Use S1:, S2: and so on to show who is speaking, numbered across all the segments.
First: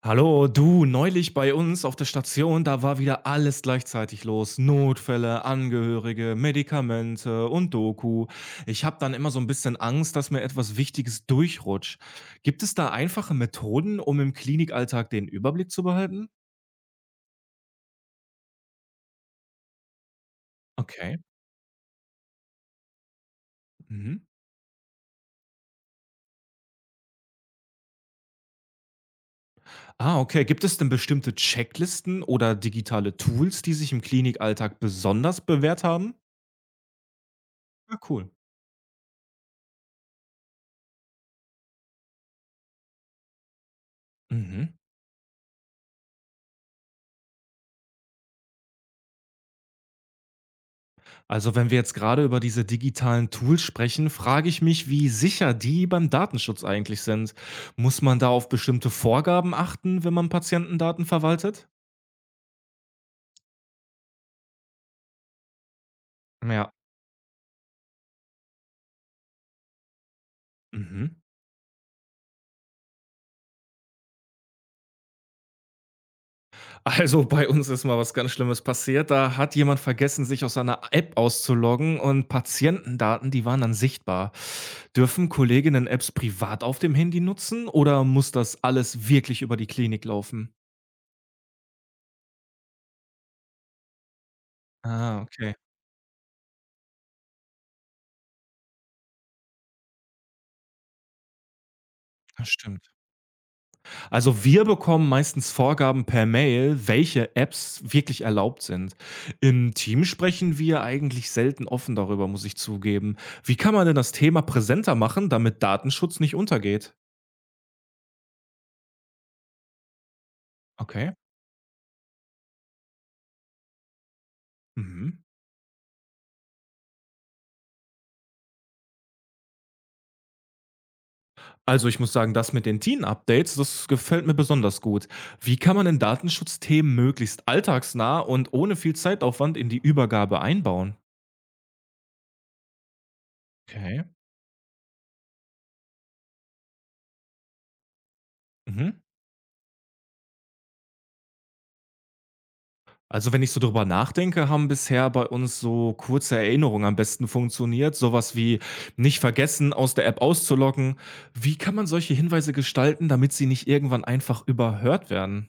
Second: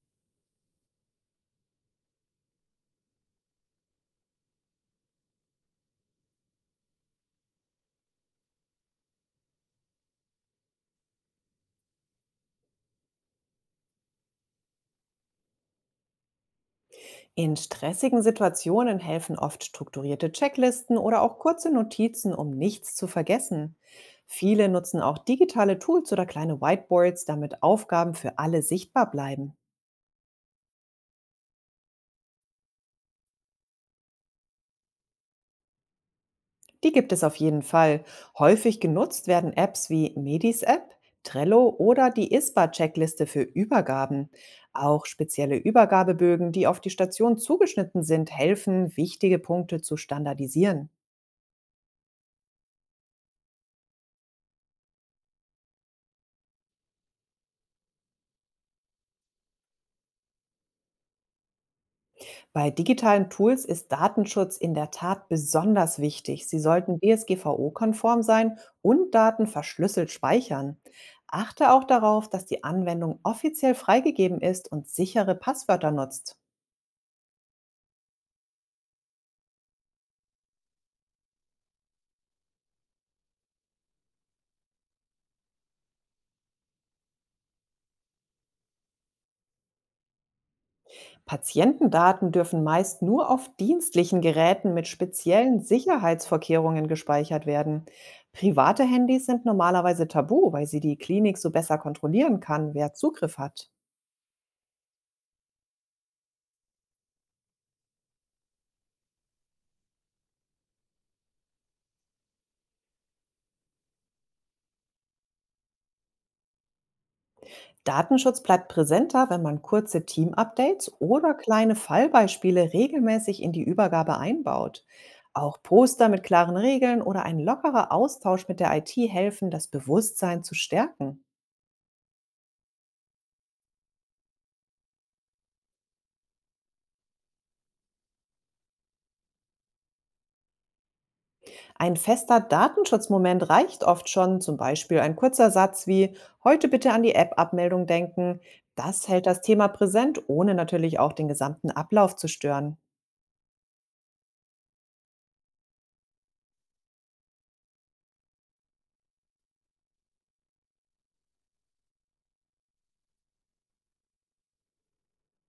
S1: Hallo, du, neulich bei uns auf der Station, da war wieder alles gleichzeitig los. Notfälle, Angehörige, Medikamente und Doku. Ich habe dann immer so ein bisschen Angst, dass mir etwas Wichtiges durchrutscht. Gibt es da einfache Methoden, um im Klinikalltag den Überblick zu behalten?
S2: In stressigen Situationen helfen oft strukturierte Checklisten
S1: Okay.
S2: oder auch kurze Notizen, um nichts zu vergessen.
S1: Mhm.
S2: Viele nutzen auch digitale Tools oder kleine Whiteboards, damit Aufgaben für alle sichtbar bleiben.
S1: Ah, okay. Gibt es denn bestimmte Checklisten oder digitale Tools, die sich im Klinikalltag besonders bewährt haben?
S2: Die gibt es auf jeden
S1: Ja,
S2: Fall.
S1: cool.
S2: Häufig genutzt werden Apps wie Medis App, Trello oder die ISPA-Checkliste für Übergaben.
S1: Mhm.
S2: Auch spezielle Übergabebögen, die auf die Station zugeschnitten sind, helfen, wichtige Punkte zu standardisieren.
S1: Also wenn wir jetzt gerade über diese digitalen Tools sprechen, frage ich mich, wie sicher die beim Datenschutz eigentlich sind. Muss man da auf bestimmte Vorgaben achten, wenn man Patientendaten verwaltet?
S2: Bei digitalen Tools ist Datenschutz in der Tat besonders wichtig. Sie
S1: Ja.
S2: sollten DSGVO-konform sein und Daten verschlüsselt speichern.
S1: Mhm.
S2: Achte auch darauf, dass die Anwendung offiziell freigegeben ist und sichere Passwörter nutzt.
S1: Also bei uns ist mal was ganz Schlimmes passiert. Da hat jemand vergessen, sich aus seiner App auszuloggen und Patientendaten, die waren dann sichtbar. Dürfen Kolleginnen Apps privat auf dem Handy nutzen oder muss das alles wirklich über die Klinik laufen?
S2: Patientendaten dürfen meist nur auf dienstlichen Geräten mit
S1: Ah, okay.
S2: speziellen Sicherheitsvorkehrungen gespeichert werden. Private Handys sind normalerweise tabu, weil sie die Klinik so besser kontrollieren
S1: Das
S2: kann,
S1: stimmt.
S2: wer Zugriff hat.
S1: Also wir bekommen meistens Vorgaben per Mail, welche Apps wirklich erlaubt sind. Im Team sprechen wir eigentlich selten offen darüber, muss ich zugeben. Wie kann man denn das Thema präsenter machen, damit Datenschutz nicht untergeht?
S2: Datenschutz bleibt präsenter, wenn man kurze Team-Updates
S1: Okay.
S2: oder kleine Fallbeispiele regelmäßig in die Übergabe einbaut.
S1: Mhm.
S2: Auch Poster mit klaren Regeln oder ein lockerer Austausch mit der IT helfen, das Bewusstsein zu stärken.
S1: Also ich muss sagen, das mit den Teen-Updates, das gefällt mir besonders gut. Wie kann man denn Datenschutzthemen möglichst alltagsnah und ohne viel Zeitaufwand in die Übergabe einbauen?
S2: Ein fester Datenschutzmoment reicht
S1: Okay.
S2: oft schon, zum Beispiel ein kurzer Satz wie: heute bitte an die App-Abmeldung denken.
S1: Mhm.
S2: Das hält das Thema präsent, ohne natürlich auch den gesamten Ablauf zu stören.
S1: Also, wenn ich so drüber nachdenke, haben bisher bei uns so kurze Erinnerungen am besten funktioniert. Sowas wie nicht vergessen, aus der App auszuloggen. Wie kann man solche Hinweise gestalten, damit sie nicht irgendwann einfach überhört werden?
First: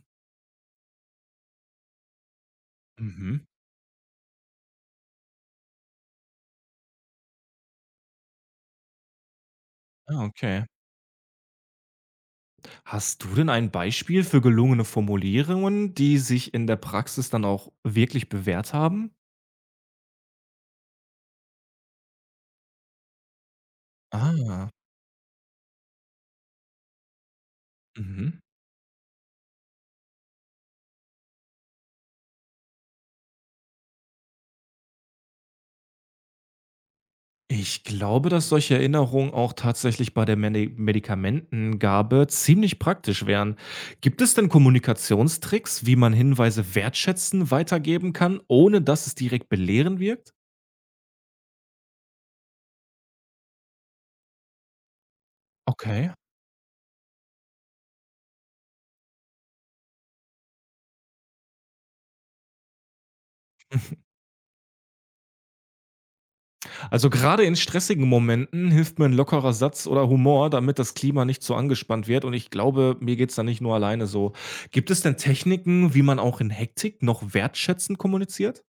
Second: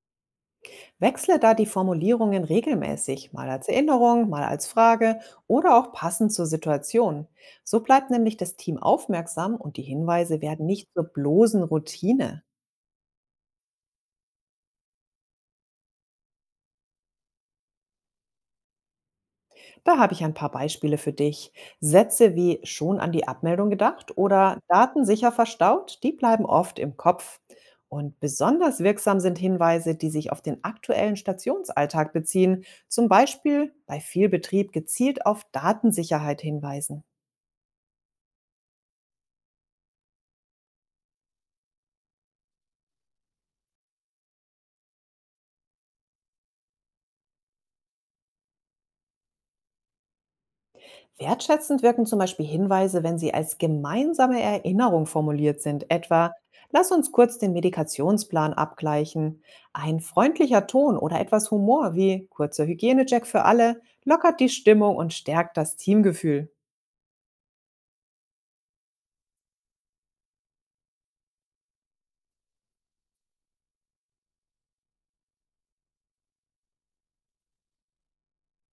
S2: Wechsle da die Formulierungen regelmäßig,
S1: Mhm.
S2: mal als Erinnerung, mal als Frage oder auch passend zur Situation. So bleibt nämlich das Team aufmerksam und die
S1: Ah,
S2: Hinweise
S1: okay.
S2: werden nicht zur bloßen Routine.
S1: Hast du denn ein Beispiel für gelungene Formulierungen, die sich in der Praxis dann auch wirklich bewährt haben?
S2: Da habe ich ein paar Beispiele für dich. Sätze wie schon an die Abmeldung gedacht oder
S1: Ah.
S2: Daten sicher verstaut, die bleiben oft im Kopf. Und
S1: Mhm.
S2: besonders wirksam sind Hinweise, die sich auf den aktuellen Stationsalltag beziehen, zum Beispiel bei viel Betrieb gezielt auf Datensicherheit hinweisen.
S1: Ich glaube, dass solche Erinnerungen auch tatsächlich bei der Medikamentengabe ziemlich praktisch wären. Gibt es denn Kommunikationstricks, wie man Hinweise wertschätzen weitergeben kann, ohne dass es direkt belehren wirkt?
S2: Wertschätzend wirken zum Beispiel Hinweise, wenn sie als gemeinsame Erinnerung formuliert sind,
S1: Okay.
S2: etwa: Lass uns kurz den Medikationsplan abgleichen. Ein freundlicher Ton oder etwas Humor wie kurzer Hygienecheck für alle lockert die Stimmung und stärkt das Teamgefühl.
S1: Also gerade in stressigen Momenten hilft mir ein lockerer Satz oder Humor, damit das Klima nicht so angespannt wird. Und ich glaube, mir geht's da nicht nur alleine so. Gibt es denn Techniken, wie man auch in Hektik noch wertschätzend kommuniziert?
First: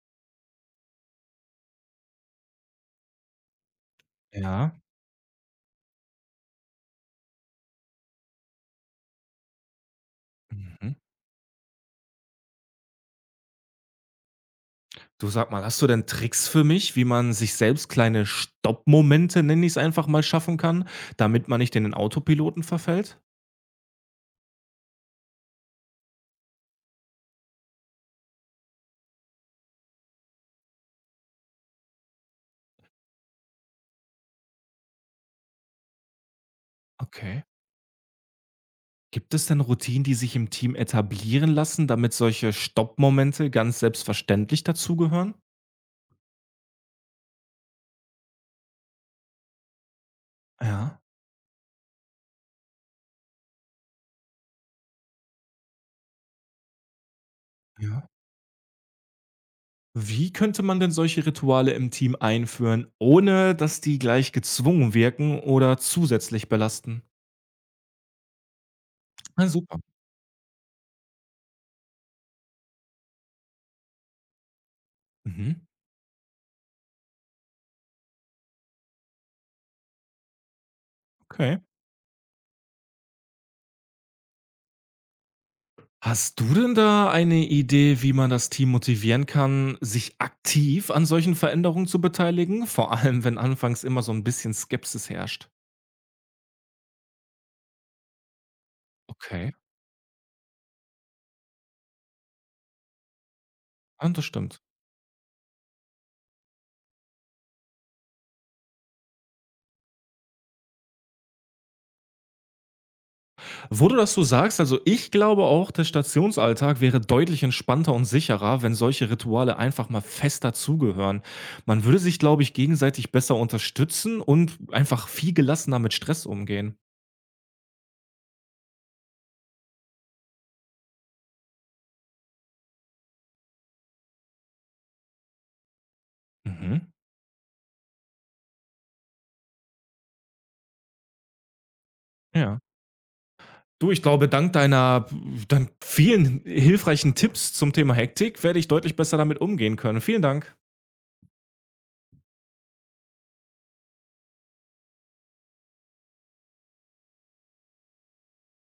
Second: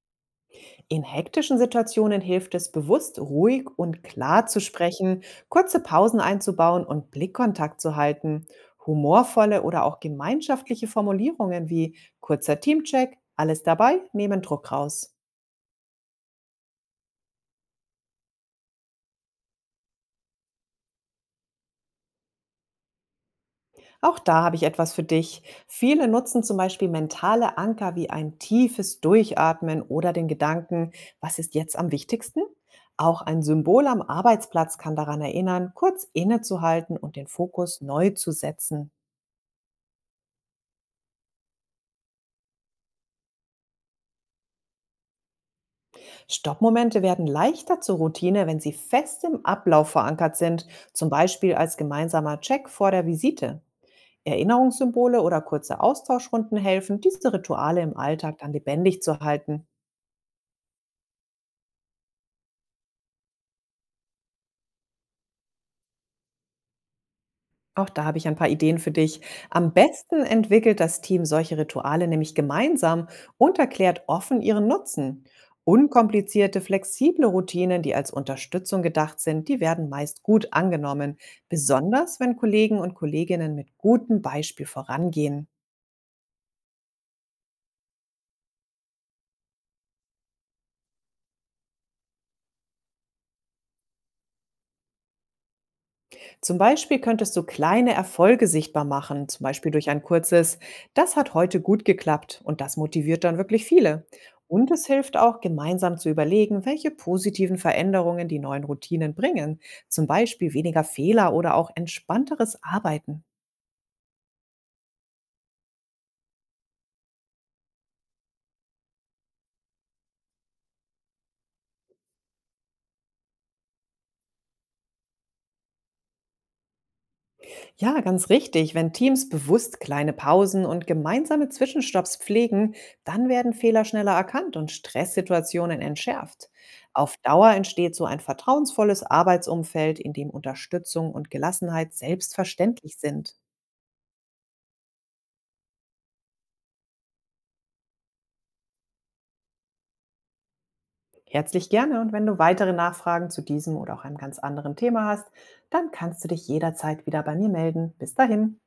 S2: In hektischen Situationen hilft es, bewusst ruhig und klar zu
S1: Ja.
S2: sprechen, kurze Pausen einzubauen und Blickkontakt zu halten. Humorvolle oder auch gemeinschaftliche
S1: Mhm.
S2: Formulierungen wie kurzer Teamcheck, alles dabei, nehmen Druck raus.
S1: Du sag mal, hast du denn Tricks für mich, wie man sich selbst kleine Stoppmomente, nenne ich es einfach mal, schaffen kann, damit man nicht in den Autopiloten verfällt?
S2: Auch da habe ich etwas für dich. Viele nutzen zum Beispiel mentale Anker wie ein tiefes Durchatmen oder den Gedanken, was ist jetzt am wichtigsten? Auch ein Symbol am Arbeitsplatz kann daran erinnern, kurz innezuhalten und den
S1: Okay.
S2: Fokus neu zu setzen.
S1: Gibt es denn Routinen, die sich im Team etablieren lassen, damit solche Stoppmomente ganz selbstverständlich dazugehören?
S2: Stoppmomente werden leichter zur Routine, wenn sie fest im Ablauf verankert sind,
S1: Ja,
S2: zum Beispiel als gemeinsamer Check vor der Visite. Erinnerungssymbole oder kurze Austauschrunden helfen, diese Rituale im
S1: ja.
S2: Alltag dann lebendig zu halten.
S1: Wie könnte man denn solche Rituale im Team einführen, ohne dass die gleich gezwungen wirken oder zusätzlich belasten?
S2: Auch da habe ich ein paar Ideen für dich.
S1: Ah,
S2: Am
S1: super.
S2: besten entwickelt das Team solche Rituale nämlich gemeinsam und erklärt offen ihren Nutzen.
S1: Mhm.
S2: Unkomplizierte, flexible Routinen, die als Unterstützung gedacht sind, die werden meist gut angenommen,
S1: Okay.
S2: besonders wenn Kollegen und Kolleginnen mit gutem Beispiel vorangehen.
S1: Hast du denn da eine Idee, wie man das Team motivieren kann, sich aktiv an solchen Veränderungen zu beteiligen? Vor allem, wenn anfangs immer so ein bisschen Skepsis herrscht.
S2: Zum Beispiel könntest du kleine Erfolge sichtbar machen, zum
S1: Okay.
S2: Beispiel durch ein kurzes, das hat heute gut geklappt, und das motiviert dann wirklich viele.
S1: Ja, das stimmt.
S2: Und es hilft auch, gemeinsam zu überlegen, welche positiven Veränderungen die neuen Routinen bringen, zum Beispiel weniger Fehler oder auch entspannteres Arbeiten.
S1: Wo du das so sagst, also, ich glaube auch, der Stationsalltag wäre deutlich entspannter und sicherer, wenn solche Rituale einfach mal fest dazugehören. Man würde sich, glaube ich, gegenseitig besser unterstützen und einfach viel gelassener mit Stress umgehen.
S2: Ja, ganz richtig. Wenn Teams bewusst kleine Pausen und gemeinsame Zwischenstopps pflegen, dann werden Fehler schneller erkannt und Stresssituationen entschärft.
S1: Mhm.
S2: Auf Dauer entsteht so ein vertrauensvolles Arbeitsumfeld, in dem Unterstützung und Gelassenheit
S1: Ja.
S2: selbstverständlich sind.
S1: Du, ich glaube, dank deiner dann vielen hilfreichen Tipps zum Thema Hektik werde ich deutlich besser damit umgehen können. Vielen Dank.
S2: Herzlich gerne, und wenn du weitere Nachfragen zu diesem oder auch einem ganz anderen Thema hast, dann kannst du dich jederzeit wieder bei mir melden. Bis dahin.